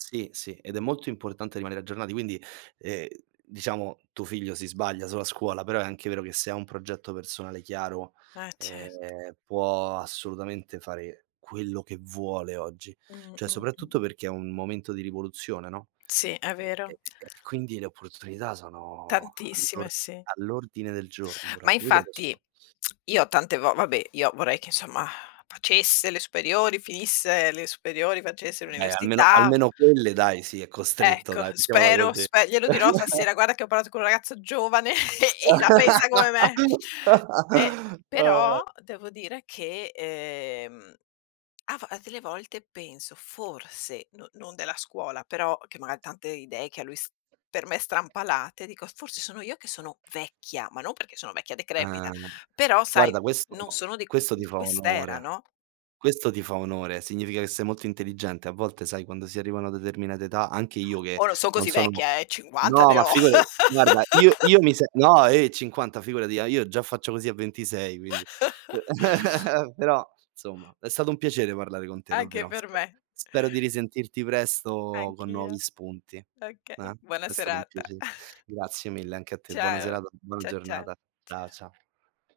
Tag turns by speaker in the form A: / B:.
A: Sì, sì, ed è molto importante rimanere aggiornati. Quindi, ehm, diciamo, tuo figlio si sbaglia sulla scuola, però è anche vero che se ha un progetto personale chiaro,
B: Eh cert
A: ehm, può assolutamente fare quello che vuole oggi.
B: Mh,
A: Cioè,
B: mh, mh.
A: soprattutto perché è un momento di rivoluzione, no?
B: Sì, è
A: E
B: vero.
A: e e e quindi le opportunità sono
B: Tantissime,
A: all'or
B: sì.
A: all'ordine del giorno
B: Ma
A: proprio. Io dove s
B: infatti io tante vo vabbè, io vorrei che, insomma, facesse le superiori, finisse le superiori, facesse
A: Eh, almeno
B: l'università
A: almeno quelle dai, sì, è costretto,
B: Ecco,
A: dai, mettiamola
B: spero,
A: così.
B: spe glielo dirò stasera: "Guarda che ho parlato con un ragazzo giovane e la pensa co me me". Eh, però devo dire che, ehm, a vo a delle volte penso "forse" no non della scuola, però che magari tante idee che a lui s per me strampalate, dico: "Forse sono io che sono vecchia". Ma non perché sono vecchia decrepita,
A: Ah,
B: però sai,
A: guarda, questo
B: non sono di
A: questo ti fa
B: quest'era,
A: onore.
B: no?
A: Questo ti fa onore. Significa che sei molto intelligente. A volte, sai, quando si arriva a una determinata età, anche io che
B: Oh, non son
A: non
B: così
A: sono
B: vecchia, eh, 50
A: no,
B: ne
A: ma
B: ho.
A: figurati. Guarda, io io mi se no, eh, 50 figurati, ah io già faccio così a 26, quindi. Però, insomma, è stato un piacere parlare con te,
B: Anche
A: davvero.
B: per
A: Spe
B: me.
A: spero di risentirti presto con nuovi
B: Anch'io.
A: spunti, eh.
B: Okay, buona
A: È stato un
B: serata.
A: piace grazie mille anche a te. Buona
B: Ciao.
A: serata, buona
B: Ciao, ciao.
A: giornata. Ciao,
B: Ciao
A: ciao.